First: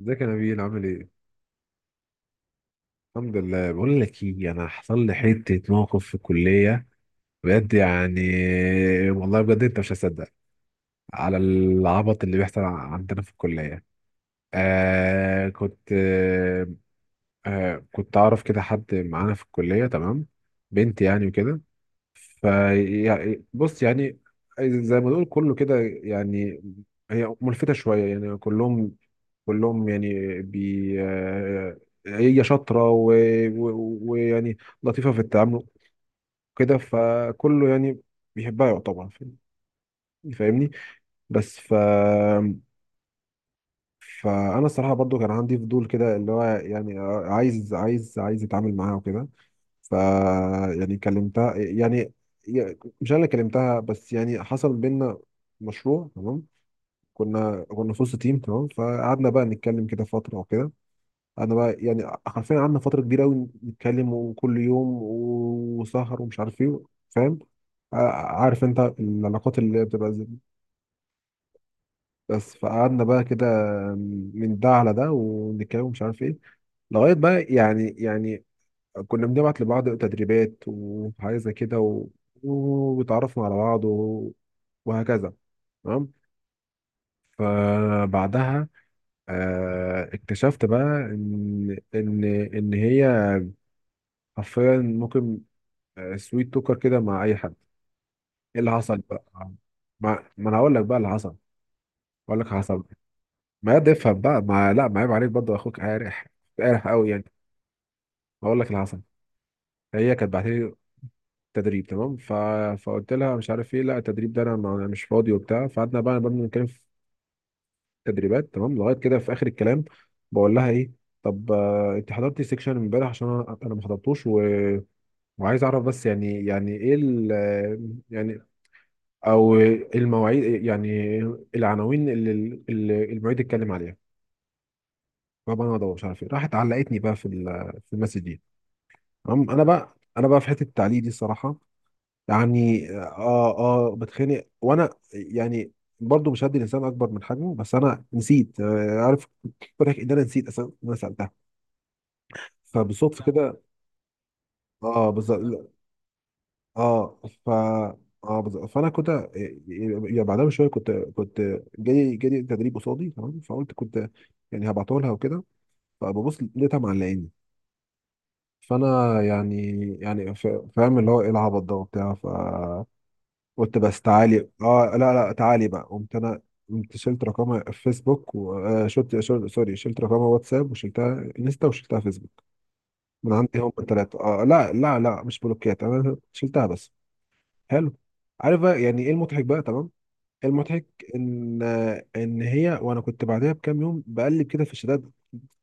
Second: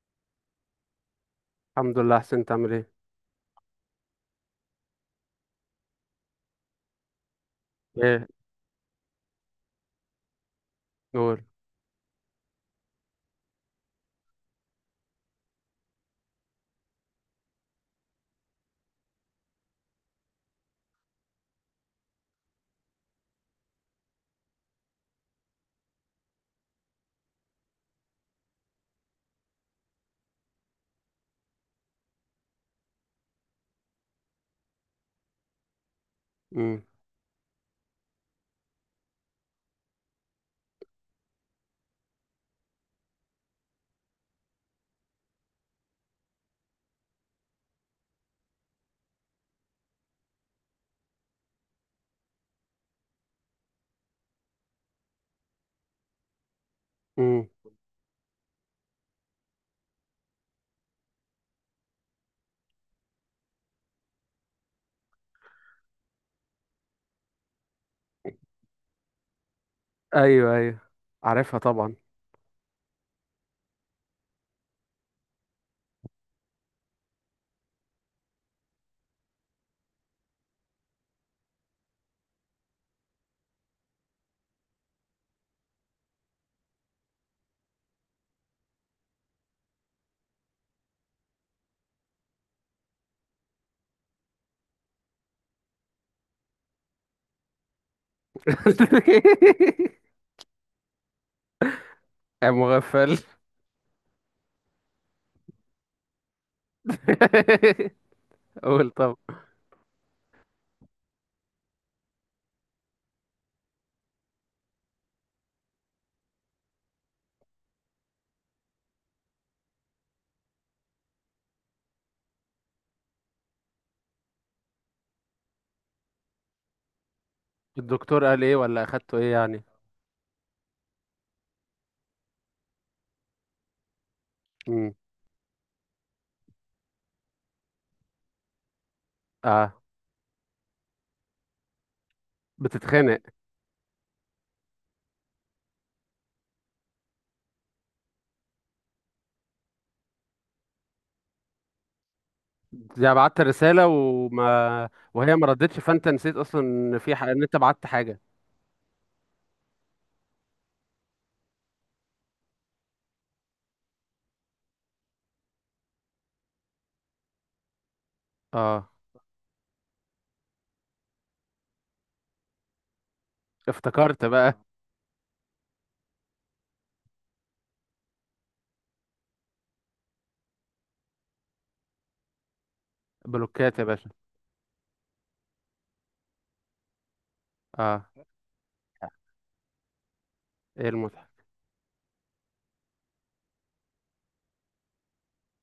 ازيك يا نبيل، عامل ايه؟ الحمد لله احسن، انت عامل ايه؟ الحمد لله. بقول لك ايه، انا حصل لي حته موقف في الكليه، بجد يعني. ايه؟ والله بجد انت مش هتصدق على نور. العبط اللي بيحصل عندنا في الكليه. آه كنت آه آه، كنت اعرف كده حد معانا في الكليه، تمام، بنت يعني وكده. فيعني بص يعني، زي ما نقول كله كده يعني. هي ملفتة شوية يعني، كلهم يعني، بي آه، هي شاطرة ويعني لطيفة في التعامل، كده. امم. فكله يعني بيحبها يعتبر، فاهمني. بس ف فأنا الصراحة برضو كان عندي فضول كده، اللي هو يعني عايز أتعامل معاها وكده. ف يعني كلمتها، يعني مش انا اللي كلمتها، بس يعني حصل بينا مشروع، تمام. امم. كنا في وسط تيم، تمام، فقعدنا بقى نتكلم كده فتره وكده. انا بقى يعني حرفيا قعدنا فتره كبيره قوي نتكلم، وكل يوم وسهر ومش عارف ايه، فاهم. عارف انت العلاقات اللي بتبقى زي دي. ايوه ايوه، عارفها طبعا. بس فقعدنا بقى كده من ده على ده، ونتكلم ومش عارف ايه، لغايه بقى يعني. كنا بنبعت لبعض تدريبات وحاجات زي كده، وتعرفنا على بعض، وهكذا، تمام. فبعدها اكتشفت بقى ان هي حرفيا ممكن سويت توكر كده مع اي حد. ايه اللي حصل بقى؟ ما انا هقول لك بقى اللي حصل. هقول لك يا اللي حصل. مغفل. ما ده افهم بقى، ما لا، ما عيب عليك برضه، اخوك قارح، قارح قوي يعني. هقول لك اللي قول حصل. طب. هي كانت بعت لي تدريب، تمام. فقلت لها مش عارف ايه، لا التدريب ده انا أنا مش فاضي وبتاع. فقعدنا بقى نبدا نتكلم في تدريبات، تمام، لغايه كده في اخر الكلام بقول لها ايه. طب انت حضرتي سيكشن امبارح؟ عشان أنا ما حضرتوش، وعايز اعرف بس، يعني ايه الدكتور يعني، قال ايه ولا اخدته ايه او يعني؟ المواعيد يعني، العناوين اللي المعيد اتكلم عليها. امم. فبقى انا ادور مش عارف ايه، راحت علقتني بقى في في المسج دي، تمام. انا اه بقى في حته التعليق دي الصراحه، يعني بتتخانق. اه. اه بتخانق، وانا يعني برضو مش هدي الانسان اكبر من حجمه، بس انا نسيت. عارف فرق، ان انا نسيت اصلا إن انا سالتها. يعني فبالصدفه بعت كده، رسالة وما اه وهي ما بالظبط. ردتش فانت نسيت اصلا ان في اه، ان ف انت بعت حاجة. اه بالظبط، فانا كنت يعني بعدها بشويه، كنت جالي تدريب قصادي، تمام، فقلت كنت يعني هبعته لها وكده. فببص لقيتها معلقاني. اه فانا يعني، يعني ف- فاهم اللي هو ايه العبط ده وبتاع. قلت بس افتكرت تعالي، بقى. اه لا لا تعالي بقى، قمت انا، قمت شلت رقمها في فيسبوك، وشلت سوري، شلت رقمها واتساب، وشلتها انستا، وشلتها فيسبوك من عندي هم بلوكات يا باشا. الثلاثه. اه لا لا لا، مش بلوكيات، انا شلتها بس. حلو. اه. عارف بقى يعني ايه المضحك بقى، تمام. المضحك ايه المضحك؟ ان هي وانا، كنت بعدها بكام يوم بقلب كده في الشتات،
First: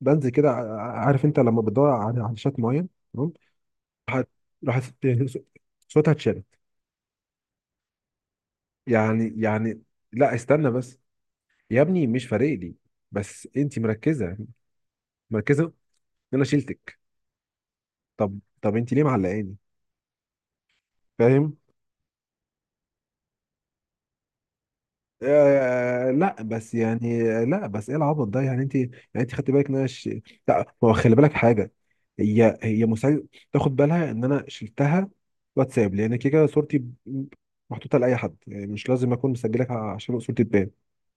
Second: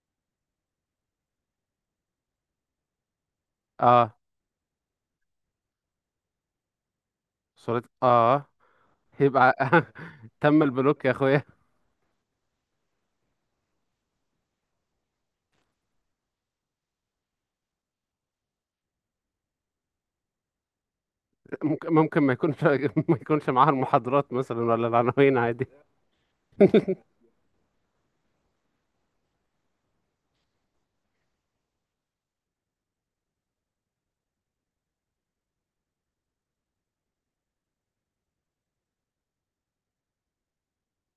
بنزل كده، عارف انت لما بتدور على شات معين، تمام. اه راحت راحت صوتها اتشالت، صورة اه. يعني يبقى يعني. لا تم استنى بس، البلوك يا اخويا. يا ابني مش فارق لي، بس انت مركزه، ان انا شيلتك. طب انت ليه معلقاني، فاهم؟ ممكن ممكن ما يكونش ما يكونش معاها المحاضرات مثلا ولا العناوين، عادي. لا بس يعني، لا بس ايه العبط ده يعني؟ انت يعني، انت خدت بالك ان انا لا، ما هو خلي بالك حاجه، هي مساعد تاخد بالها ان انا شلتها واتساب، لان كده كده صورتي ب- محطوطه لاي حد، يعني مش لازم اكون مسجلك عشان صورتي تبان.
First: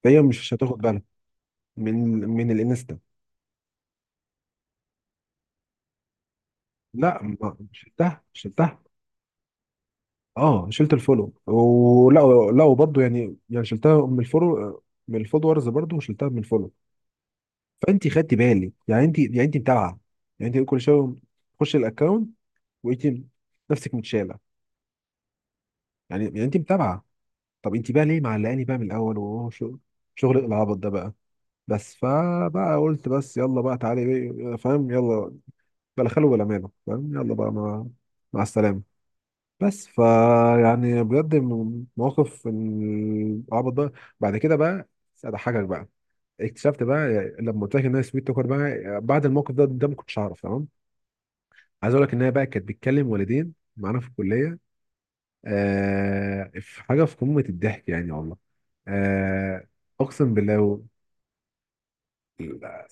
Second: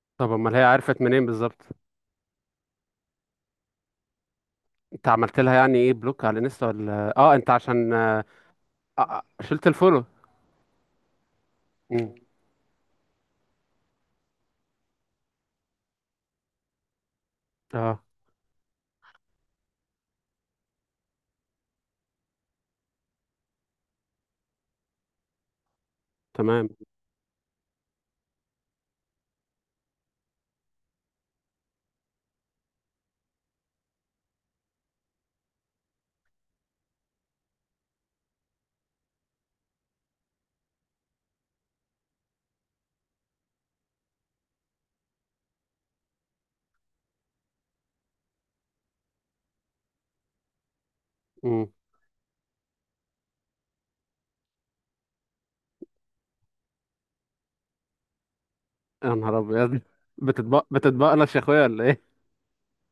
فهي طب مش امال هي هتاخد عرفت بالها. منين بالظبط؟ من من الانستا. انت عملت لها يعني ايه، بلوك على انستا ولا لا اه انت ما عشان شلتها، شلت الفولو. اه شلت الفولو مم. ولا. لا وبرضه يعني، شلتها من الفولو، من الفولورز برضه، وشلتها من الفولو. اه فانت خدتي بالي يعني، انت يعني، انت متابعه، يعني انت كل شويه تخش الاكونت وانت نفسك متشاله، يعني انت تمام. متابعه. طب انت بقى ليه معلقاني بقى من الاول؟ وهو شغل، العبط ده بقى. بس فبقى قلت بس يلا بقى تعالي بقى، فاهم، يلا بلا خلو ولا ماله، فاهم، يلا بقى، مع السلامه. بس فا يعني بجد، موقف العبط ده. بعد كده بقى اضحكك بقى، اكتشفت بقى لما قلت لك ان هي سويت توكر بقى بعد الموقف ده، ما كنتش اعرف، تمام. مم. عايز اقول لك ان هي بقى كانت بتكلم والدين معانا في الكليه. في حاجه في قمه الضحك يعني والله. يا نهار آه ابيض. اقسم بالله بتتبق بتتبقلش يا اخويا ولا ايه؟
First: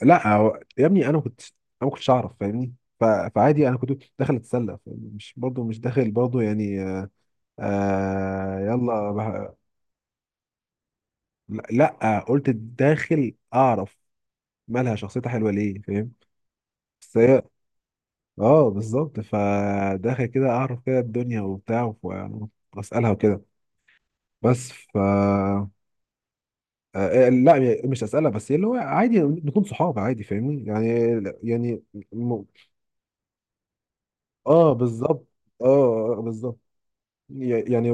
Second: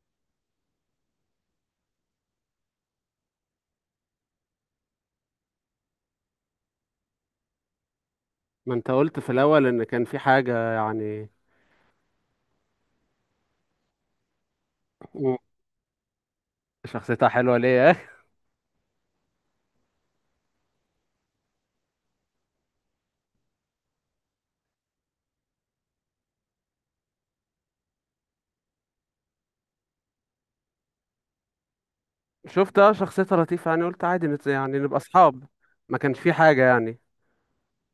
لا، يا ابني انا ما كنتش اعرف، فاهمني. فعادي انا كنت داخل اتسلى، مش برضو، مش داخل برضو يعني. ما انت قلت في يلا. الاول ان كان في حاجه يعني. لا, لأ قلت داخل اعرف مالها شخصيتها مم. حلوه ليه، فاهم. بس شخصيتها هي، حلوه ليه يا اخي؟ اه بالظبط، فداخل كده اعرف كده الدنيا وبتاع واسالها وكده. بس ف آه، آه، لا مش اسالها، بس اللي هو عادي نكون صحاب عادي، فاهمني يعني. يعني م... شفت اه شخصيتها لطيفه يعني، قلت عادي اه يعني نبقى بالظبط. اصحاب، اه، ما كانش في بالظبط. حاجه يعني؟ يعني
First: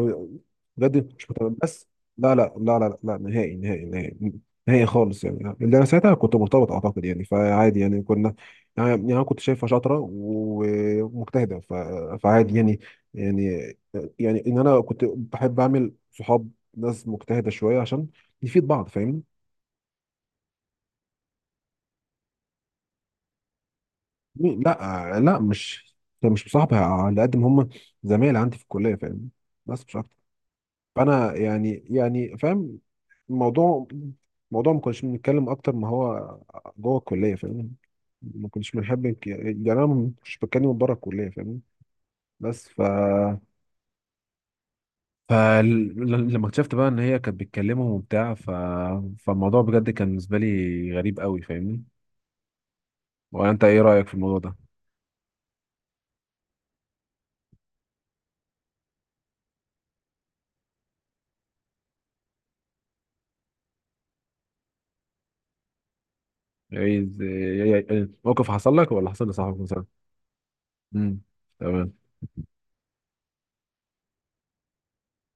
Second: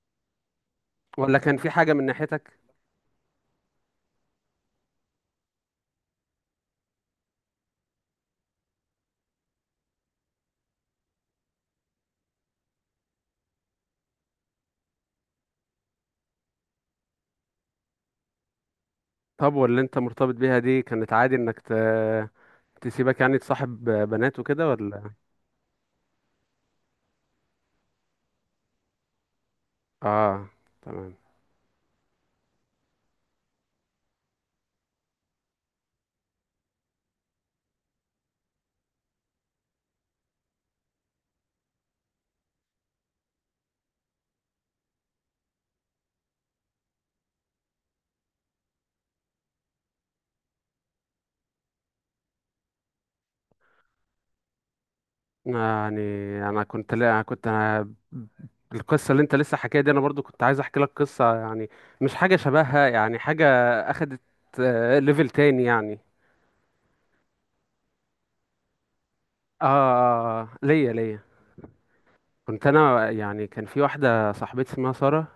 بجد مش ولا متابع كان في بس. حاجه من لا لا ناحيتك؟ لا لا لا، نهائي نهائي نهائي نهائي خالص، يعني اللي انا ساعتها كنت مرتبط اعتقد، يعني فعادي، يعني كنا يعني. انا كنت شايفها شاطره ومجتهده، فعادي يعني. يعني يعني ان انا كنت بحب اعمل صحاب ناس مجتهده شويه عشان نفيد بعض، فاهمني. طب واللي انت مرتبط بيها دي كانت عادي انك تسيبك يعني تصاحب بنات وكده ولا؟ لا لا، مش مصاحبها، على قد ما هم زمايل عندي في الكليه، فاهمني، بس مش اكتر. اه تمام. فانا يعني، فاهم الموضوع، ما كناش بنتكلم اكتر ما هو جوه الكليه، فاهم. ما كناش بنحب يعني انا ما كنتش بتكلم بره الكليه، فاهم. بس ف فلما اكتشفت بقى ان هي كانت بتكلمهم وبتاع. فالموضوع بجد كان بالنسبه لي غريب قوي، فاهمني. ولا انت ايه رايك في الموضوع ده؟ يعني انا كنت، لا كنت أنا، القصه اللي انت لسه حكاها دي انا برضو كنت عايز احكي لك قصه يعني، مش حاجه شبهها، يعني حاجه اخدت ليفل تاني يعني. ايه إيه- إيه- إيه، موقف حصل لك ولا حصل لصاحبك اه مثلا؟ ليا امم، ليا. تمام. كنت انا يعني، كان في واحده صاحبتي اسمها ساره،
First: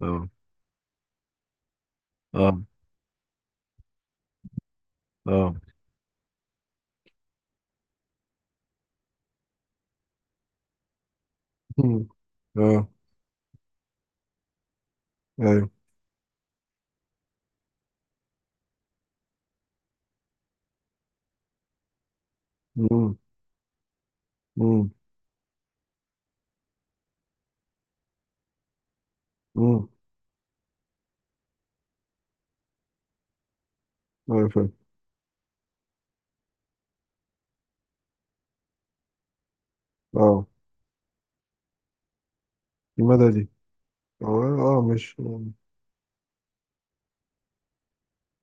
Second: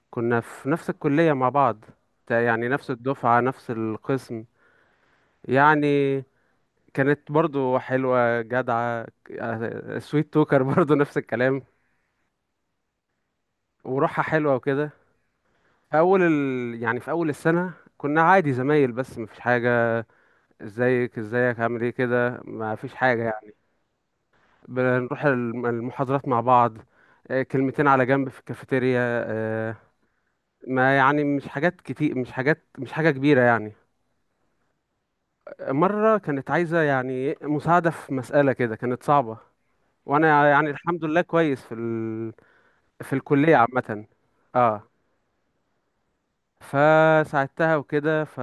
اه كنا في نفس الكليه مع بعض، اه يعني نفس الدفعه نفس القسم. اه، يعني كانت برضو حلوة جدعة. سويت توكر برضو نفس الكلام. مم. اه. وروحها حلوة وكده. ايوه. في أول يعني في أول السنة كنا عادي زمايل بس مفيش حاجة. ازيك ازيك عامل ايه كده، مفيش حاجة يعني. مم. بنروح المحاضرات مع بعض، كلمتين على جنب في الكافيتيريا، آه، امم. ما يعني مش حاجات كتير، مش حاجات، مش حاجة كبيرة يعني. ايوه فاهم. مرة كانت عايزة يعني مساعدة في مسألة كده كانت صعبة، اه، وأنا يعني الحمد لله كويس في في المدى دي. الكلية عامة. اه، اه اه مش. مم. فساعدتها وكده ف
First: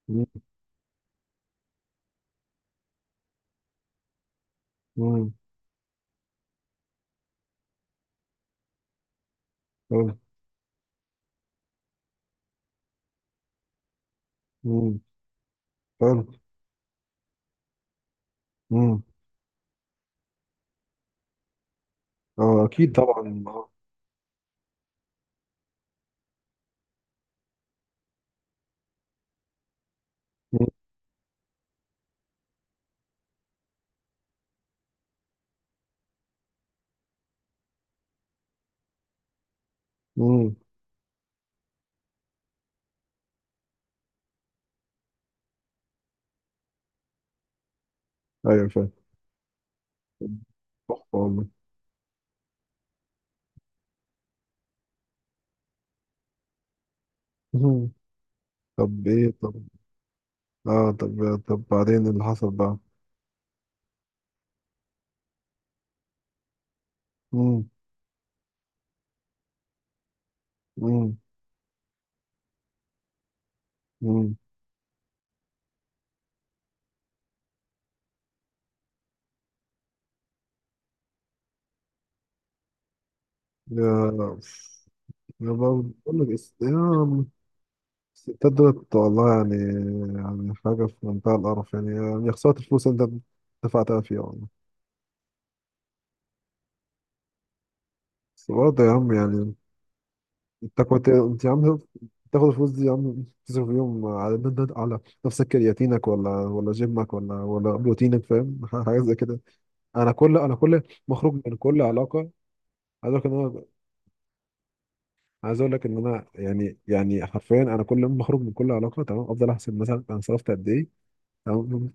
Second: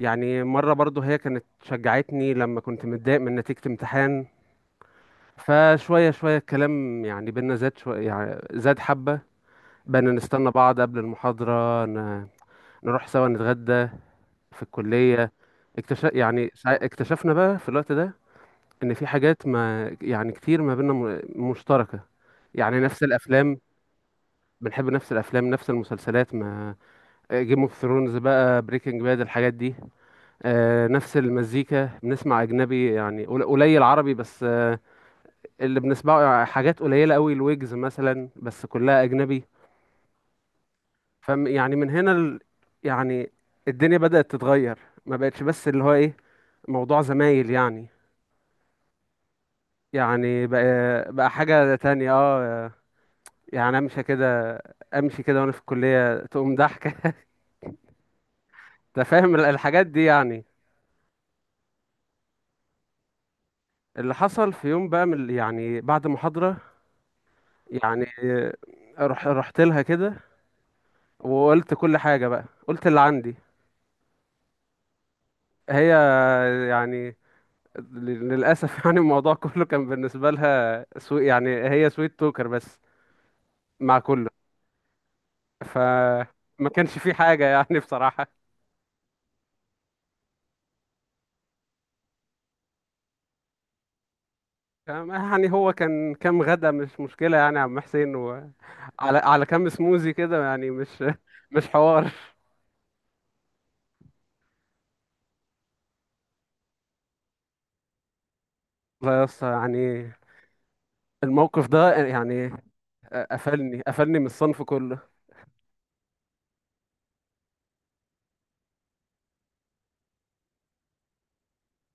يعني مرة برضو هي كانت شجعتني لما كنت متضايق من نتيجة امتحان. مم. فشوية شوية الكلام يعني بينا زاد شوية، يعني زاد حبة. حلو. بقينا نستنى بعض قبل المحاضرة نروح سوا نتغدى في مم. الكلية. اكتشف حلو. يعني اكتشفنا بقى في الوقت ده ان مم. في حاجات ما يعني كتير ما بينا مشتركة. اه يعني اكيد نفس طبعا الافلام، اه. بنحب نفس الافلام نفس المسلسلات ما، جيم اوف ثرونز بقى، بريكنج باد، الحاجات دي. مم. نفس المزيكا، بنسمع اجنبي يعني قليل عربي بس اللي بنسمعه حاجات قليله قوي، الويجز مثلا، بس كلها اجنبي. مم. فم يعني من هنا يعني الدنيا بدأت تتغير، ما بقتش بس اللي هو ايه موضوع زمايل يعني، ايوه فاهم. يعني بقى تحفه بقى والله. حاجه تانية اه، يعني امشي كده، امشي كده وانا في الكليه تقوم ضحكه. مم. انت طب ايه، فاهم طب الحاجات دي يعني. اه، طب بعدين اللي حصل بقى. اللي حصل في يوم بقى، من يعني بعد محاضره، مم. يعني رحت لها كده مم. وقلت كل حاجة بقى، قلت اللي عندي. مم. هي يعني للأسف يعني الموضوع كله كان بالنسبة لها يعني هي سويت توكر بس مع كله. يا يا بقول لك الس- فما كانش في يا حاجة يعني بصراحة. الستات دولت والله يعني، يعني حاجة في منتهى القرف، يعني خسارة الفلوس اللي انت دفعتها فيها والله. يعني هو كان كام غدا، مش مشكلة يعني يا عم حسين، بس وعلى برضه يا عم على يعني، كام سموزي كده يعني، مش انت يا مش عم حوار. تاخد الفلوس دي يا عم، تصرف يوم على نفسك، كرياتينك ولا جيمك ولا بروتينك، فاهم، حاجه زي لا يا كده. اسطى يعني، انا كل مخرج من الموقف كل ده علاقه. يعني عايز اقول لك ان انا، قفلني، قفلني من الصنف كله. يعني، حرفيا انا كل ما اخرج من كل علاقه، تمام، افضل احسب مثلا انا صرفت قد ايه، تمام،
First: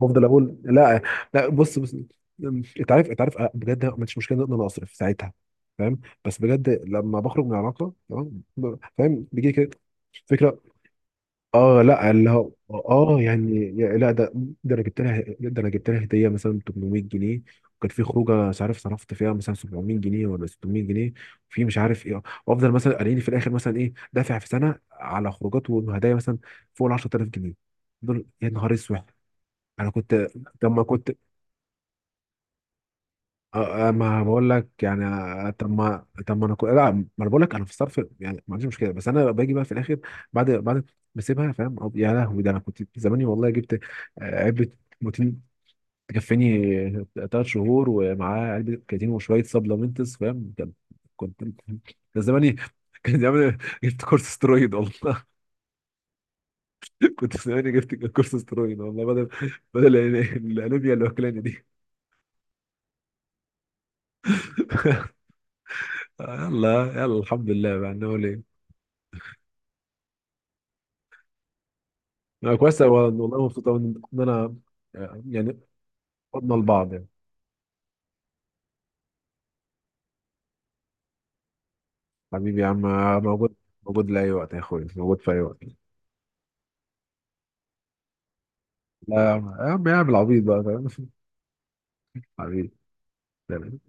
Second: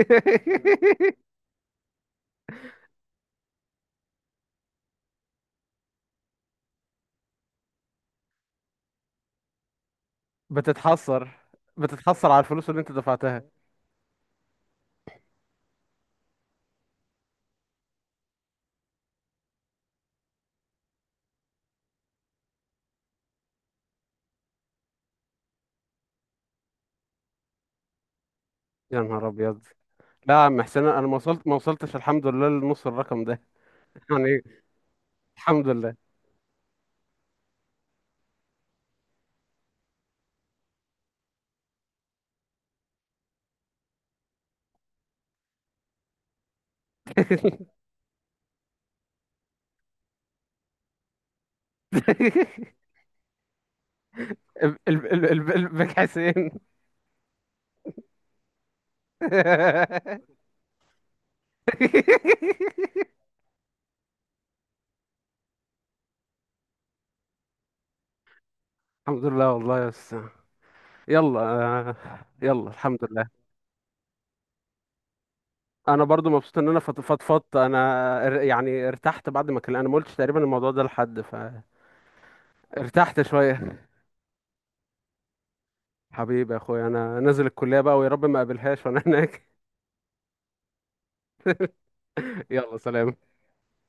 بفضل اقول لا، لا بص بص، انت عارف، بجد ما عنديش مشكله ان انا اصرف ساعتها، فاهم، بس بجد لما بخرج من علاقه، تمام، فاهم، بيجي لي كده فكره. بتتحسر، اه لا اللي بتتحسر على هو الفلوس اللي انت اه دفعتها. يعني. لا ده، ده انا جبت لها هديه مثلا 800 جنيه، وكان في خروجه مش عارف صرفت فيها مثلا 700 جنيه ولا 600 جنيه في مش عارف ايه، وافضل مثلا قاريني في الاخر مثلا ايه دافع في سنه على خروجات وهدايا مثلا فوق ال 10,000 جنيه دول، يا نهار يا اسود. نهار ابيض، انا كنت لا يا عم لما حسين انا كنت ما وصلت ما وصلتش الحمد لله لنص الرقم ده. آه، آه، ما يعني إيه؟ بقول لك يعني، آه، الحمد طب لله. ما طب ما انا كو... لا ما انا بقول لك، انا في الصرف يعني ما عنديش مشكله، بس انا باجي بقى في الاخر بعد ما اسيبها، فاهم. يا لهوي، ده انا كنت زماني والله جبت علبه بروتين تكفيني 3 شهور، ومعاه علبه كرياتين وشويه سبلمنتس، فاهم. كان- كنت كان زماني كان زماني جبت كورس سترويد والله. الباك حسين. كنت زماني جبت كورس سترويد والله، بدل الانيميا اللي واكلاني دي. يلا يلا الحمد لله بقى، نقول إيه؟ الحمد لله والله يا أستاذ. يلا لا يلا كويس أوي، الحمد لله. والله مبسوط أوي، إن أنا يعني انا برضو فضنا مبسوط ان انا لبعض يعني. فضفضت. انا يعني ارتحت بعد ما كلمت، انا ما قلتش تقريبا الموضوع ده لحد، حبيبي يا عم، فارتحت موجود، شويه. موجود لأي وقت يا أخوي، موجود في أي وقت. حبيبي يا اخويا، انا نازل الكلية بقى ويا رب ما اقابلهاش وانا لا يا هناك. عم، يا عم العبيط بقى، فاهم. حبيبي، يلا سلام. تمام.